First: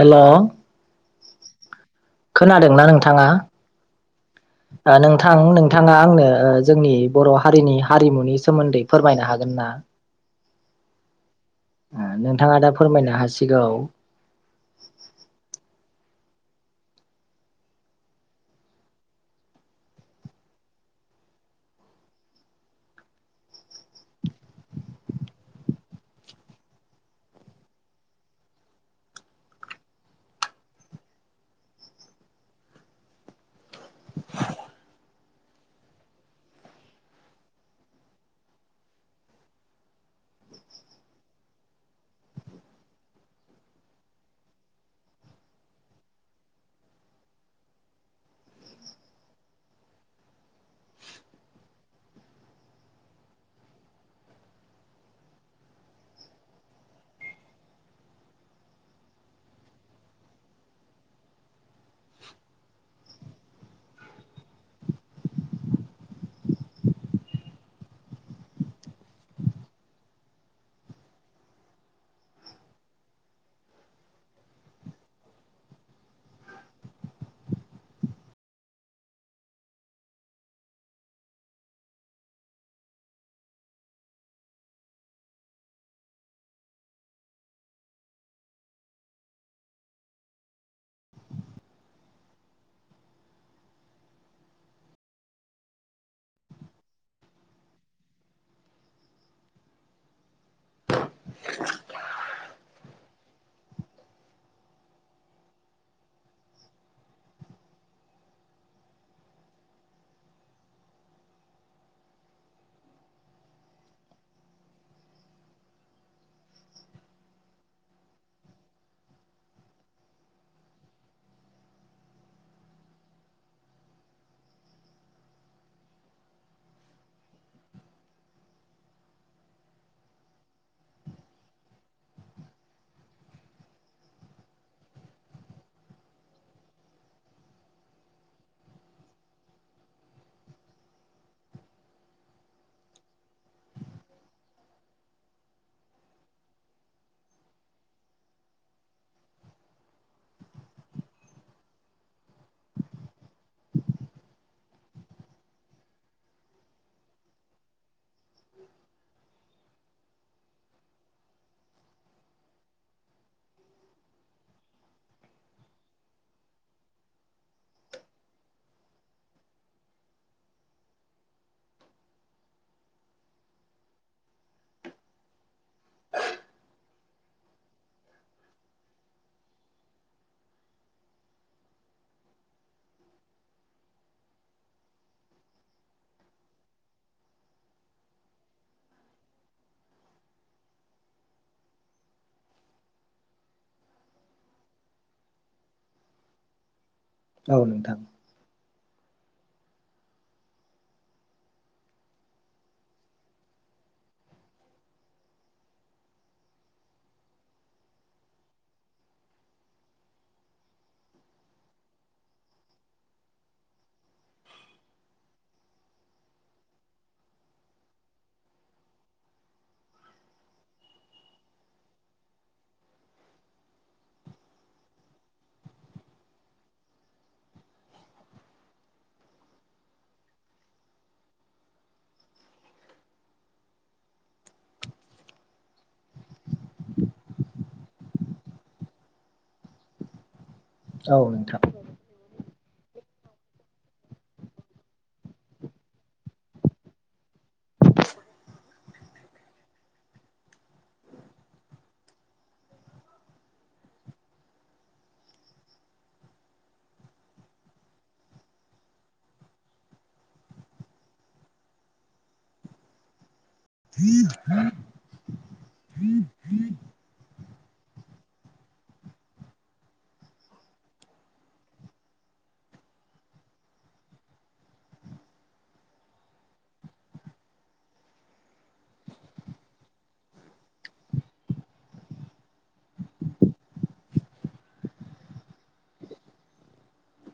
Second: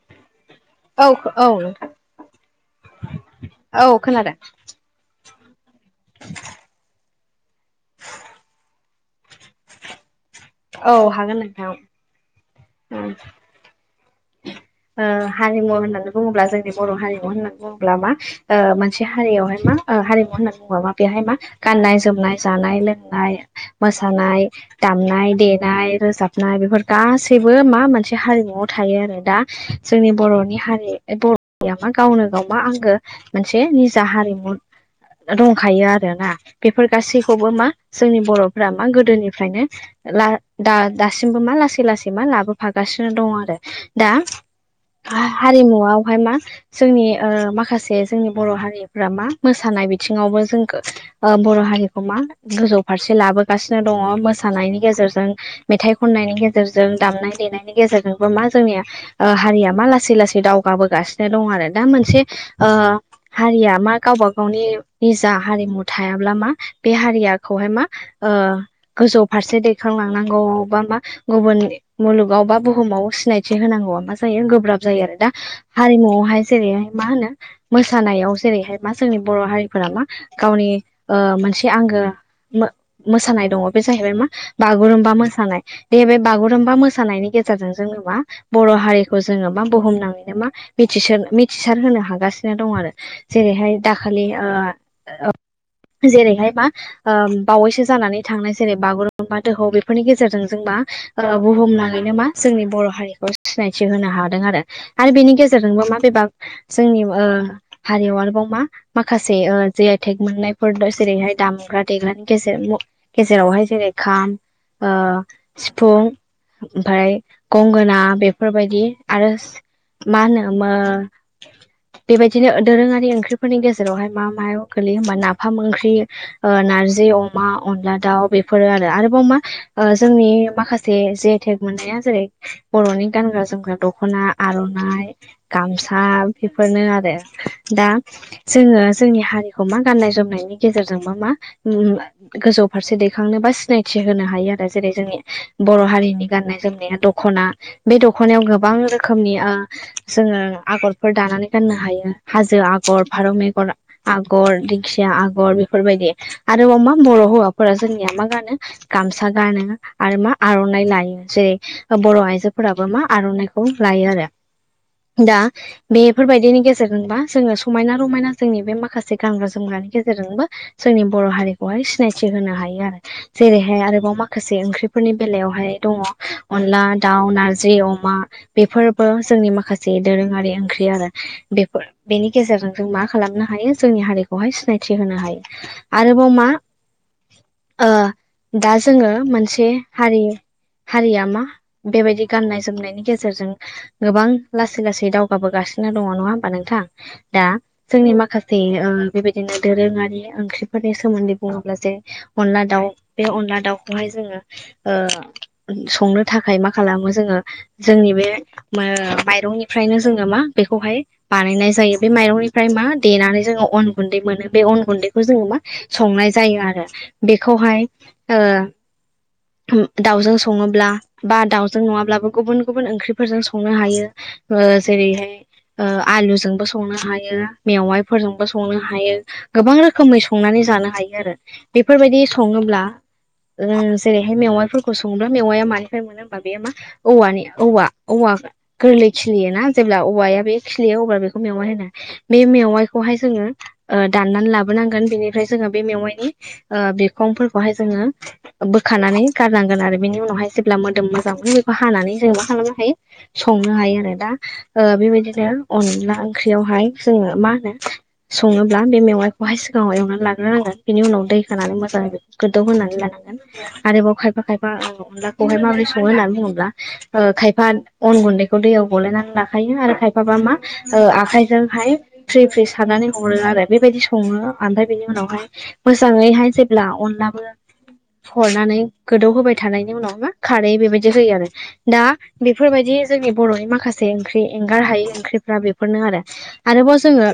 हेल' औ औ खोनादोंना नोंथांङा औ खोनादों नोंथां नोंथांङा आंनो जोंनि बर हारिनि हारिमुनि सोमोन्दै फोरमायनो हागोन ना औ हागोन नों उम नोंथाङा दा फोरमायनो हासिगौ। हारिमु होननानै बुंङोब्ला जोंनि बर हारिमु होननानै बुङोब्ला मा मोनसे हारियावहाय मा हारिमु होनना बुङोब मा बेहाय मा गाननाय जोमनाय जानाय लोंनाय मोसानाय दामनाय देनाय रोजाबनाय बेफोर गासैबो मा मोनसे हारिमुवआव थायो आरो दा जोंनि बर'नि हारि बर'या मा गावनो गाव मा आंगो मोनसे निजा हारिमु। [inaudible] दंखायो आरोना बेफोर गासैखौबो मा जोंनि बर'फोरा मा गोदोनिफ्रायनो ला दा-दासिमबो मा लासै लासै मा लाबोफागासिनो दङ आरो दा [inaudible] हा-हारिमुआवहाय मा जोंनि माखासे जोंनि बर' हारिफ्रा मा मोसानाय बिदि बिथिङावबो जों बर' हारिखौ मा गोजौ फारसे लाबोगासिनो दङ मोसानायनि गेजेर रजों मेथाइ खननायनि गेजेरजों दामनाय देनायनि गेजेरजोंबो मा जोंनिया हारिया मा लासै लासै दावगाबोगासिनो दं आरो दा मोनसे ओ हारिया मा गाव बा गाव गावनि निजा हारिमु थायाब्ला मा बे हारियाखौहाय मा ओ गोजौ फारसे दैखांलांनांगौ बा मा गुबुन मुलुगाव बा बुहुमाव सिनायथि होनांगौ मा जायो गोब्राब जायो आरो दा हारिमुवावहाय जेरैहाय मा होनो मोसानायाव जेरैहाय मा जोंनि बर' हारिफोरा मा गावनि ओ मोनसे आंगो मो-मोसानाय दङ बे जाहैबाय मा बागुरुम्बा मोसानाय बे जाहैबाय बागुरुम्बा मोसानायनि गे जेरजों जेनेबा बर' हारि खौ जोङो मा बुहुमनाङैनो मा मिथिसन-मिथिसार होनो हागासिनो दं आरो जेरैहाय दाखा लि ओ ओ जेरैहाय मा बावैसो जानानै थांनाय जेरै बागुरुम्बा दोहौ बेफोरनि गेजेरजों जोंबा मा बुहुमनाङैनो मा जोंनि बर' हारिखौ सिनाय थिहोनो हादों आरो आरो बेनि गेजेरजोंबो मा बे बा जोंनि ओ हारियाव आरोबाव मा माखासे ओ जि आइ टेक मोननायफोर जेरैहाय दामग्रा देग्रानि गेजेर मो गेजेरावहाय जेरै खाम ओ सिफुं ओमफ्राय गंगोना बे बेफोरबायदि आरो मा होनो मो बेबायदिनो दोरोङारि ओंख्रिफोरनि गेजेरावहाय मा मायाव गोलैयो होमबा नाफाम ओंख्रि नारजि अमा अनला दाउ बेफोर आरो आरोबाव मा जोंनि माखासेे जेथेर जेरै बर'नि गानग्रा जोमग्रा दख'ना आर'नाइ गामसा बेफोरनो आरो दा जोङो जोंनि हारिखौ मा गान्नाय जोमनायनि गेजेरजों मा मा गोजौ फारसे दै खांनो बा सिनायथि होनो हायो आरो जेरै जोंनि बर' हारिनि गान्नाय जोमनाया दख'ना। बे दख'नायाव गोबां रोखोमनि ओ जोङो आगरफोर दानानै गाननो हायो हाजो आ गर फारौ मेगर आगर दिंखिया आगर बेफोरबायदि आरोबाव मा बर' हौवाफोरासो जोंनिया मा गानो गामसा गानो आरो मा आर'नाइ लायो जेरै बर' आइजो फोराबो मा आर'नाइखौ लायो आरो। दा बेफोरबायदिनि गेजेरजोंबा जोङो समायना रमायना जोंनि बे माखासे गानग्रा जोमग्रा गेजेरजोंबो जोंनि बर' हारिखौहाय सिनायथि होनो हायो आरो जेरैहाय आरोबाव माखासे ओं ख्रिफोरनि बेलायावहाय दङ अनला दाउ नार जि अमा बेफोरबो जोंनि माखासे दोरोङारि ओंख्रि आरो बेफोर बेनि गेजेर रजों मा खालामनो हायो जोंनि हारिखौहाय सिनायथि होनो हायो आरोबाव मा [inaudible] ओ दा जोङो मोनसे हारि हारिया मा बेबायदि गाननाय जोमनायनि गेजेरजों गोबां लासै लासै दावगाबोगासिनो दङ नङा होमबा नोंथां। दा औ नोंथां जोंनि माखासे बेबायदिनो दोरोङारि ओंख्रिफोरनि सोमोन्दै बुङोब्ला जे अनला दाउ बे अनला दाउ खौहाय जोङो ओ संनो थाखाय मा खालामो जोङो जोंनि बे माइरंनिफ्रायनो जोङो मा बेखौहाय बानायनाय जायो बे माइरंनिफ्राय मा देनानै जोङो अन गुन्दै मोनो बे अन गुन्दैखौ जोङो मा संनाय जायो आरो बेखौहाय दाउजों सङोब्ला बा दाउ जों नङाब्लाबो गुबुन गुबुन ओंख्रिफोरजों संनो हायो ओ जेरैहाय आखुजों सं नो हायो मेवाइफोरजोंबो संनो हायो गोबां रोखोमै संनानै जानो हायो आरो। बेफोरबायदि सङोब्ला ओ जेरैहाय मेवाइफोरखौ सङोब्ला मेवाया मानिफ्राय मोनो बे मा औवानि औवा औवा गोरलै खिलियो ना जेब्ला औवाया बे खिलिया औ अब्ला बेखौ नोंथां मेवा होना बे मेवा वाइ खौहाय जोङो ओ दाननानैनि लाबोनांगोन बिनिफ्राय जोङो बे मेवाइनि ओ बिरखंफोरखौ हाय जोङो बोखानानै गारनांगोन आरो बेनि उनावहाय जेब्ला मोदोम जों बेखौ हानानै जों मा खालामनो हायो संनो हायो आरो दा बेबायदिनो अनला ओंख्रियावहाय जोङो मा होनो सङोब्ला बे मेवाइखौहाय सिगाङाव एवनानै लाग्रोनांगोन बेनि उनाव दै होनानै मोजाङै गोदौ होनानै लानांगोन आरोबाव खायफा खायफा अनलाखौहाय माबोरै सङो होननानै बुङोब्ला खायफा अन गुन्दैखौ दैयाव गलायनानै लाखायो आरो खायफा बा मा आखाइजोंहाय फ्रि फ्रि सारनानै हरो आरो बेबायदि सङो ओमफ्राय बेनि उनावहाय मो जाङैहाय जेब्ला अनलाबो हरनानै गोदौ होबाय थानायनि उनाव खारै बेबायदि होयो आरो दा बेफोरबायदि जोंनि बर'नि माखासे ओंख्रि एंगार हायै ओंख्रिफ्रा बे फोरनो आरो आरोबाव जोङो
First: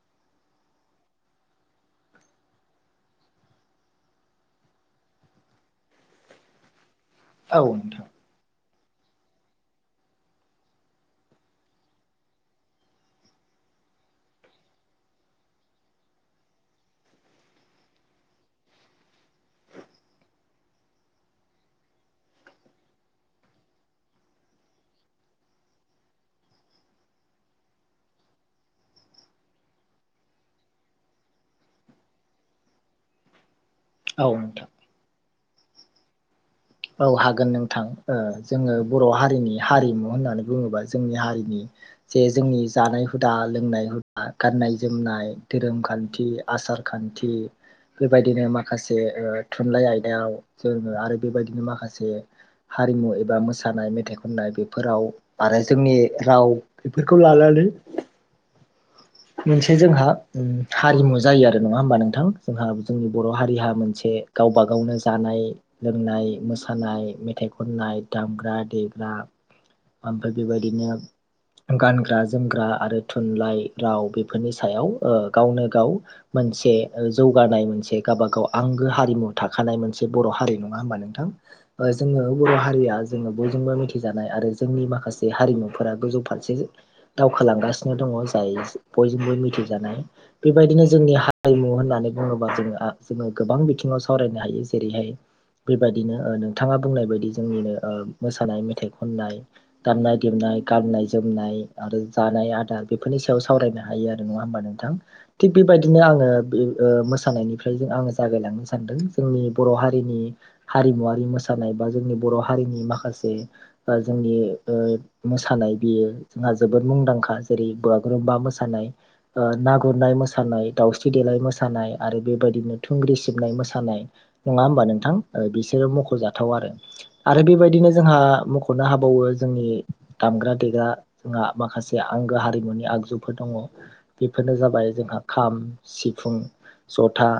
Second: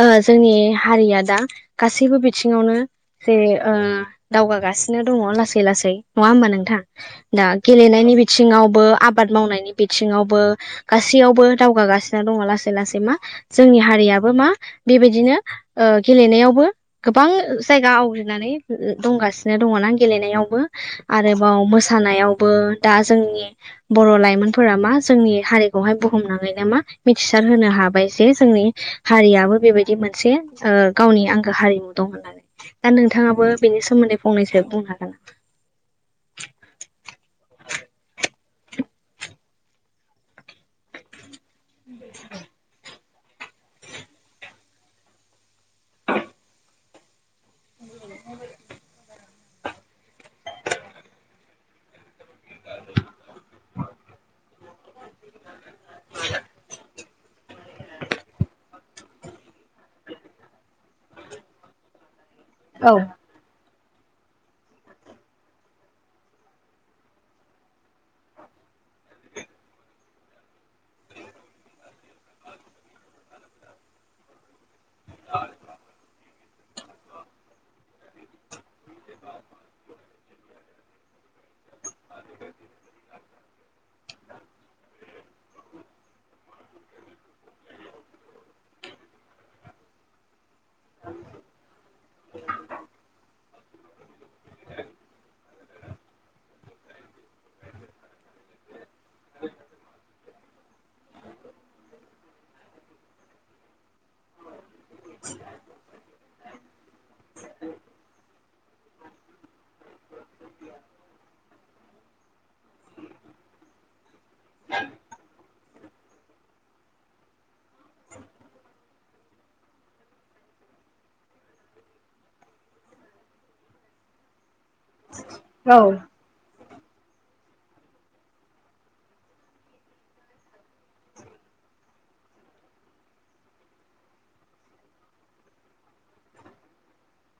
ओ जोंनि हारिया दा गासैबो बिथिङावनो जे दावगागासिनो दङ लासै लासै नङा होमबा नोंथां दा औ नोंथां गेलेनायनि बिथिङाव बो आबाद मावनायनि बिथिावबो गासैयावबो दावगागासिनो दङ लासै लासै मा जों नि हारियाबो मा बेबायदिनो गेलेनायावबो गोबां जायगा आवग्रिनानै दंगासिनो दङा गेलेनायावबो आरोबाव मो सानायावबो दा जोंनि बर' लाइमोनफोरा मा जोंनि हारिखौहाय बुहुमनाङैनो मा मिथिसार होनो हाबाय जे जोंनि हारियाबो बेबायदि मोनसे गावनि आंगो हारिमु दं होननानै दा नोंथाङाबो बेनि सोमोन्दै औ नोंथां फंनैसो बुंनो हागोन नामा? औ हागोन नोंथां ओ जोङो बर' हारिनि हारिमु होननानै बुङोबा जोंनि हारिनि जे जोंनि जानाय हुदा लोंनाय हुदा गाननाय जोमनाय धोरोम खान्थि आसार खान्थि बेबायदिनो माखासे थुनलाइ आयदायाव जोङो आरो बेबायदि नों माखासे हारिमु एबा मोसानाय मेथाइ खननाय बेफोराव आरो जोंनि राव औ बेफोरखौ लानानै [inaudible] मोनसे जोंहा हारिमु जायो आरो नङा होमबा नोंथां जोंहा जोंनि बर' हारिहा मोनसे गावबा गावनो जानाय लोंनाय मोसानाय मेथाइ खननाय दामग्रा देग्रा आमफ्राय बेबायदिनो गानग्रा जोमग्रा आरो थुनलाइ राव बेफोरनि सायाव ओ गावनो गाव मोनसे जौगानाय मोनसे गावबागाव आंगो हारिमु थाखानाय मोनसे बर' हारि नङा होमबा नोंथां ओ जोङो बर' हारिया जोङो बयजोंबो मिथिजानाय आरो जोंनि माखासे हारिमुफोरा गोजौ फार से दावखालांगासिनो दङ जाय बयजोंबो मिथिजानाय बेबायदिनो जोंनि हारिमु होनना नै बुङोब्ला जों ओ जोङो गोबां बिथिंआव सावनो हायोे जेरैहाय बेबा दिनो ओ नोंथाङा बुंनाय बायदि जोंनिनो ओ मोसानाय मेथाइ खननाय दामनाय देनाय गामनाय नाय आरो जानाय आदार बेफोरनि सायाव सावरायनो हायो आरो नङा हबा नोंथां थि बेबायदिनो आङो बे मोसानायनिफ्राय आङो जागायलांनो सानदों जोंनि बर' हारिनि हारिमुवरारि मोसानाय बा जोंनि बर' हारिनि माखासे जोंनि ओ मोसानाय बेयो जोंहा जोबोद मुंदांखा जेरै बागुरुमबा मोसानाय ओ ना गुरनाय मोसानाय दावस्रि देलाय मोसानाय आरो बेबायदिनो थुंग्रि सिबनाय मोसानाय नङा होमबा नोंथां ओ बिसोरो मख'जाथाव आरो आरो बेबायदिनो जोंहा मख'नो हाबावो जोंनि दामग्रा देग्रा जोंहा माखा से आंगो हारिमुनि आगजुफोर दङ बेफोरनो जाबाय जोंहा खाम सिफुं जथा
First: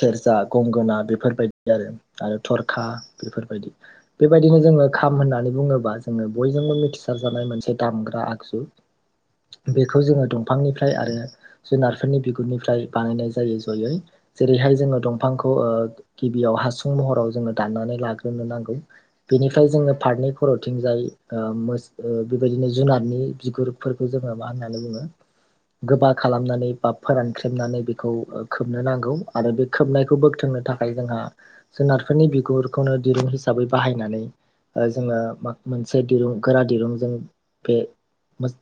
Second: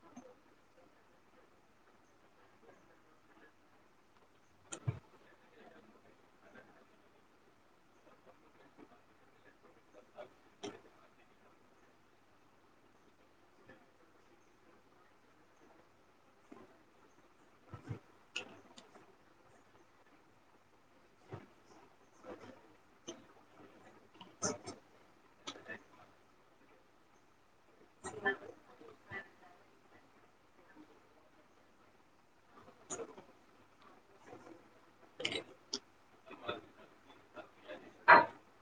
सेरजा गंगोना बेफोर बायदि आरो थरखा बेफोरबायदि बेबायदिनो जोङो खाम होननानै बुङोबा जोङो बयजोंबो मिथिसारजानाय मोनसे दामग्रा आगजु बेखौ जोङो दंफांनिफ्राय आरो जुनारफोरनि बिगुरनिफ्राय बानायनाय जायो जयै। जेरैहाय जोङो दंफांखौ ओ गिबियाव हासुं महराव जोङो दाननानै लाग्रोनो नांगौ बेनिफ्राय जोङो फारनै खर'थिंजाय ओ मोस- बेबायदिनो जुनारनि बिगुरफोरखौ जोङो मा होननानै बुङो गोबा खालामनानै बा फोरानख्रेबनानै बेखौ खोबनो नांगौ आरो बे खोबनायखौ बोगथोंनो था खाय जोंहा जुनारफोरनि बिगुरखौनो दिरुं हिसाबै बाहायनानै ओ जोङो मो-मोनसे दिरुं गोरा दिरुं जों बे मो-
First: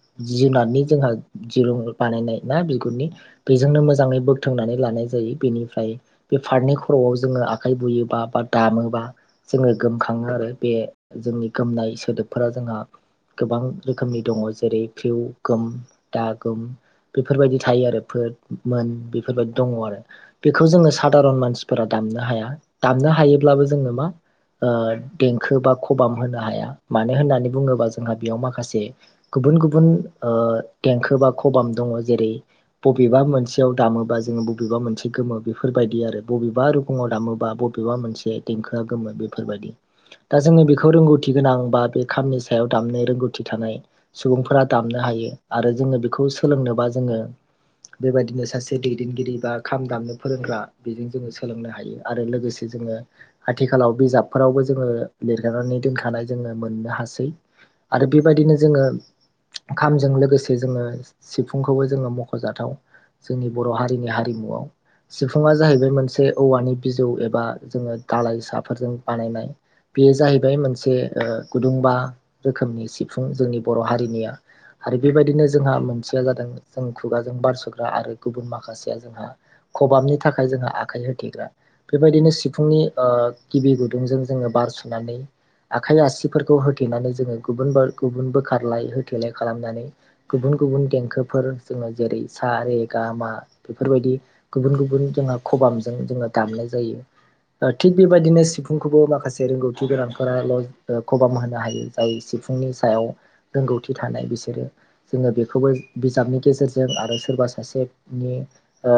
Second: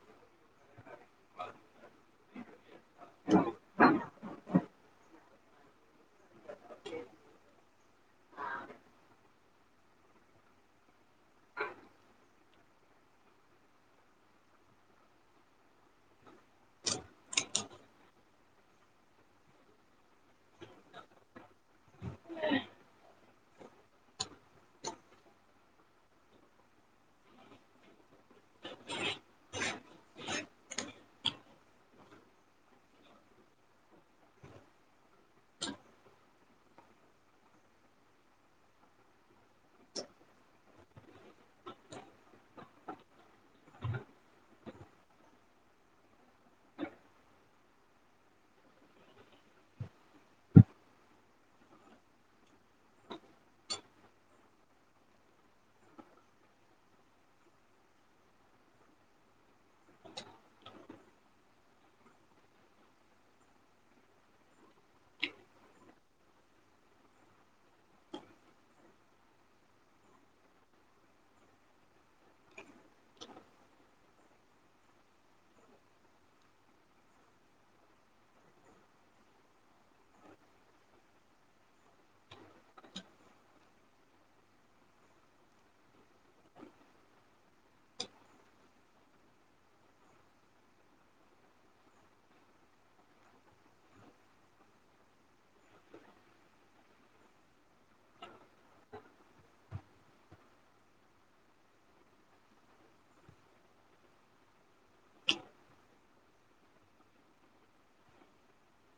जुनारनि जोंहा दिरुं बानायनाय ना बिगुरनि बेजोंनो मोजाङै बोगथों नानै लानाय जायो बेनिफ्राय बे फारनै बा बा दामोबा जोङो गोमखाङो आरो बे जोंनि गोमनाय सोदोबफोरा जोंहा गोबां रोखोमनि दङ जेरै फिउ गोम दा गोम बेफोरबायदि थायो आरो फोद मोन बेफोरबायदि दङ आरो बेखौ जोङो सादारन फोर दामनो हाया दामनो हायोब्लाबो जोङो मा ओ देंखो बा खबाम होनो हाया मानो होननानै बुङोबा जोंहा बेयाव माखासे गुबुन गुबुन ओ देंखो बा खबाम दङ जेरै बबेबा मोनसेयाव दामोबा जोङो बबेबा मोनसे गोमो बेफोरबायदि आरो बबेबा रुगुङाव दामोबा बबेबा मोनसे देंखोआ गोमो बेफोरबायदि। दा जोङो बेखौ रोंगौथि गोनां बा बे खामनि सायाव दामनो रोंगौथि थानाय सुबुंफोरा दामनो हायो, आरो जोङो बेखौ‍ सोलोंनोबा जोङो बेबायदिनो सासे दैदेनगिरि बा खाम दामनो फोरोंग्रा बेजों जोङो सोलोंनो हायो आरो लोगोसे जोङो आथिखालाव बिजाबफोरावबो जोङो लिरनानै दोनखानाय जोङो मोननो हासै आरो बेबायदिनो जोङो खामजों लोगोसे जोङो सिफुंखौबो जोङो मख'जाथाव जोंनि बर' हारिनि हारिमुआव सिफुङा जाहैबाय मोनसे औवानि बिजौ एबा जोङो दालइसाफोरजों बानायनाय बेयो जाहैबाय मोनसे ओ गुदुंबा रोखोमनि सिफुं जोंनि बर' हारिनिया। आरो बेबायदिनो जोंहा मोनसेया जादों जों खुगाजों बारसोग्रा आरो गुबुन माखासेया जोंहा खबामि थाखाय जोंहा आखाइ होथेग्रा बेबायदिनो सिफुंनि ओ गिबि गुदुंजों जोङो बार सुनानै आखाइ आसिफोरखौ होथेनानै जोङो गुबुन बो- गुबुन बोखारलाय होथेलाय खालामनानै गुबुन गुबुन गुबुन देंखोफोर जोङो जेरै सा रे गा‌ मा बेफोरबायदि गुबुन गुबुन जोंहा खबामजों जोङो दामनाय जायो। ओ थिग बेबायदिनो सुफुंखौबो माखासे रोंगौथि गोनांफोराल' खबाम होनो हायो जाय सिफुंनि सायाव रोंगौथि थानाय बिसोरो जोङो बेखौबो बिजाबनि गेजेरजों आरो सोरबा सासेनि ओ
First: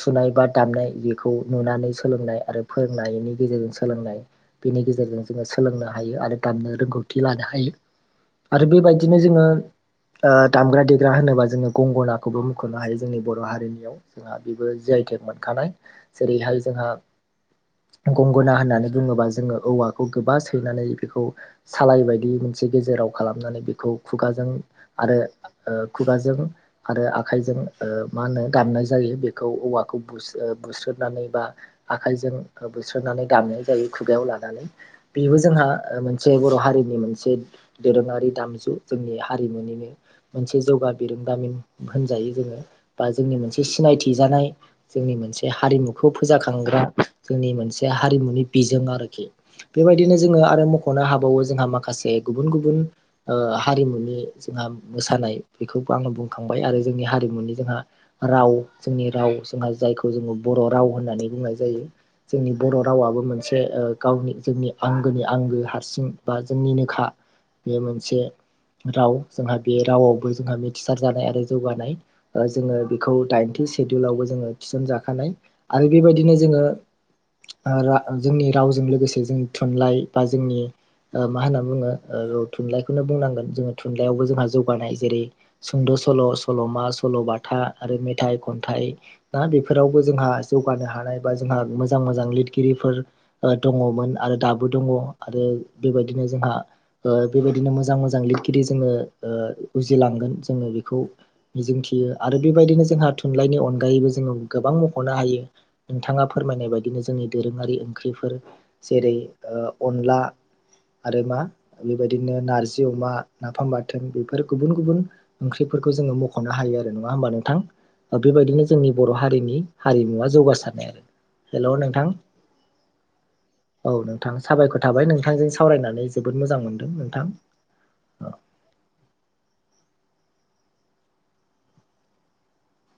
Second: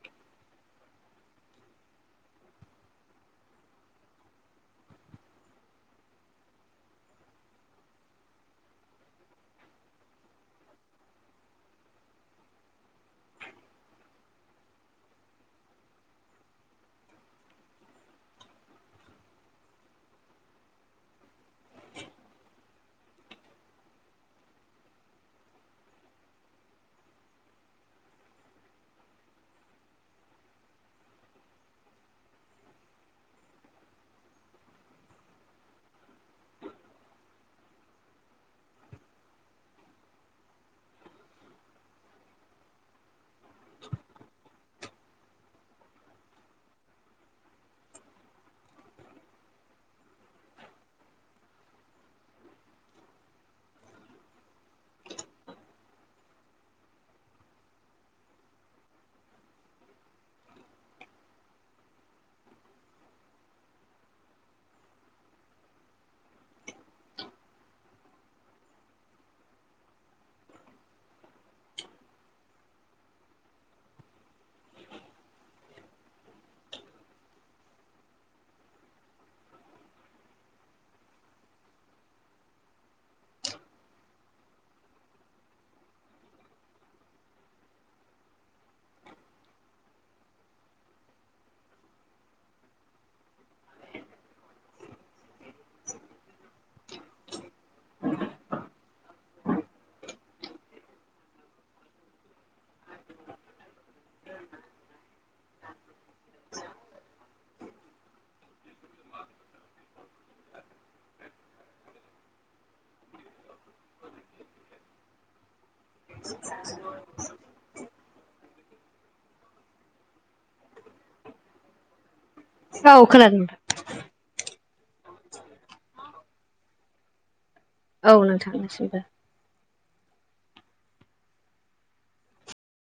सुनाय बा दामनाय बेखौ नुनानै सोलोंनाय आरो फोरोंनायनि गेजेरजों सोलोंनाय बेनि गेजेरजों जोङो सोलोंनो हायो आरो दामनो रोंगौथि लानो हायो। आरो बेबायदिनो जोङो ओ दामग्रा देग्रा होनोबा जोङो गंगनााखौबो मुख'नो हायो जोंनि बर' हारिनियाव जोंहा बेबो जि आइ‌ टेग मोनखानाय जेरैहाय जोंहा गंगोनना होननानै बुङोबा जोङो औवाखौ गोबा सैनानै बेखौ सालाय बायदि मोनसे मोनसे गेजेराव खालामनानै बेखौ खुगाजों आरो खुगाजों आरो आखाइजों ओ मा होनो दामनाय जायो बे खौ औवाखौ बुसो- ओ बुस्रोदनानै बा आखायजों बुस्रोदनानै दामनाय जायो खुगायाव बेबो जोंहा मोनसे बर' हारिनि मोनसे दोरोङारि दामजु जोंनि हा रिनिनो मोनसे जौगा बिरोंदामिन होनजायो जोङो बा जोंनि मोनसे सिनायथि जानाय जोंनि मोनसे हारिमुखौ फोजाखांग्रा जोंनि मोनसे हारिमुनि बिजों आरो [unintelligible] बेबायदिनो जोङो आरो मख'नो हाबावो जोंहा माखासे गुबुन गुबुन ओ हारिमुनि बे जोंहा मोसानाय बेखौबो आङो बुंखांबाय आरो जोंनि हारिमुनि जोंहा राव जोंनि राव जोंहा जायखौ जोङो बर' राव होननानै बुंनाय जायो। जोंनि बर' रावाबो मोनसे गावनि जोंनि आंगोनि आंगो हारसिं बा जोंनिनोखा बे मोनसे। राव जोंहा बे रावावबो जोंहा मिथिसार जानाय आरो जौगानाय जोङो बेखौ दाइन सेडुलावबो जोङो थिसन जाखानाय आरो बेबायदिनो जोङो जोंनि रावजों लोगोसे जोंनि थुनलाइ बा जोंनि मा होनना बुङो थुनलाइखौनो बुंनांगोन जोङो थुनलाइयावबो जोंहा जौगानाय जेरै सुंद' सल' सल'मा सल' बाथा आरो म मेथाइ खन्थाइ ना बेफोरावबो जोंहा जौगानो हानाय बा जोंहा मोजां मोजां लिरगिरिफोर दङमोन आरो दाबो दङ आरो बेबायदिनो जोंहा बेबायदिनो मोजां मोजां लिरगिरि जोङो उजिलांगोन जोङो बेखौ मिजिं थियो आरो बेबायदिनो जोंहा थुनलाइनि अनगायैबो जोङो गोबां मख'नो हायो। नोंथाङा फोरमायनाय बायदिनो जोंनि दोरोङारि ओंख्रिफोर जेरै अनला आरो मा बेबायदिनो नारजि अमा नाफाम बाथोन बेफोर गुबुन गुबुन ओंख्रि बेफोरखौ जोङो मख'नो हायो आरो नङा होमबा नोंथां। बेबायदिनो जोंनि बर' हारिनि हारिमुयी जौगासारनाय आरो हेल' नोंथां। औ खोनादों औ नोंथां। नोंथां साबायखर थाबाय नोंथांजों सावरायनानै जोबोद मोजां मोनदों नोंथां। औ नों थांनोसिमबो।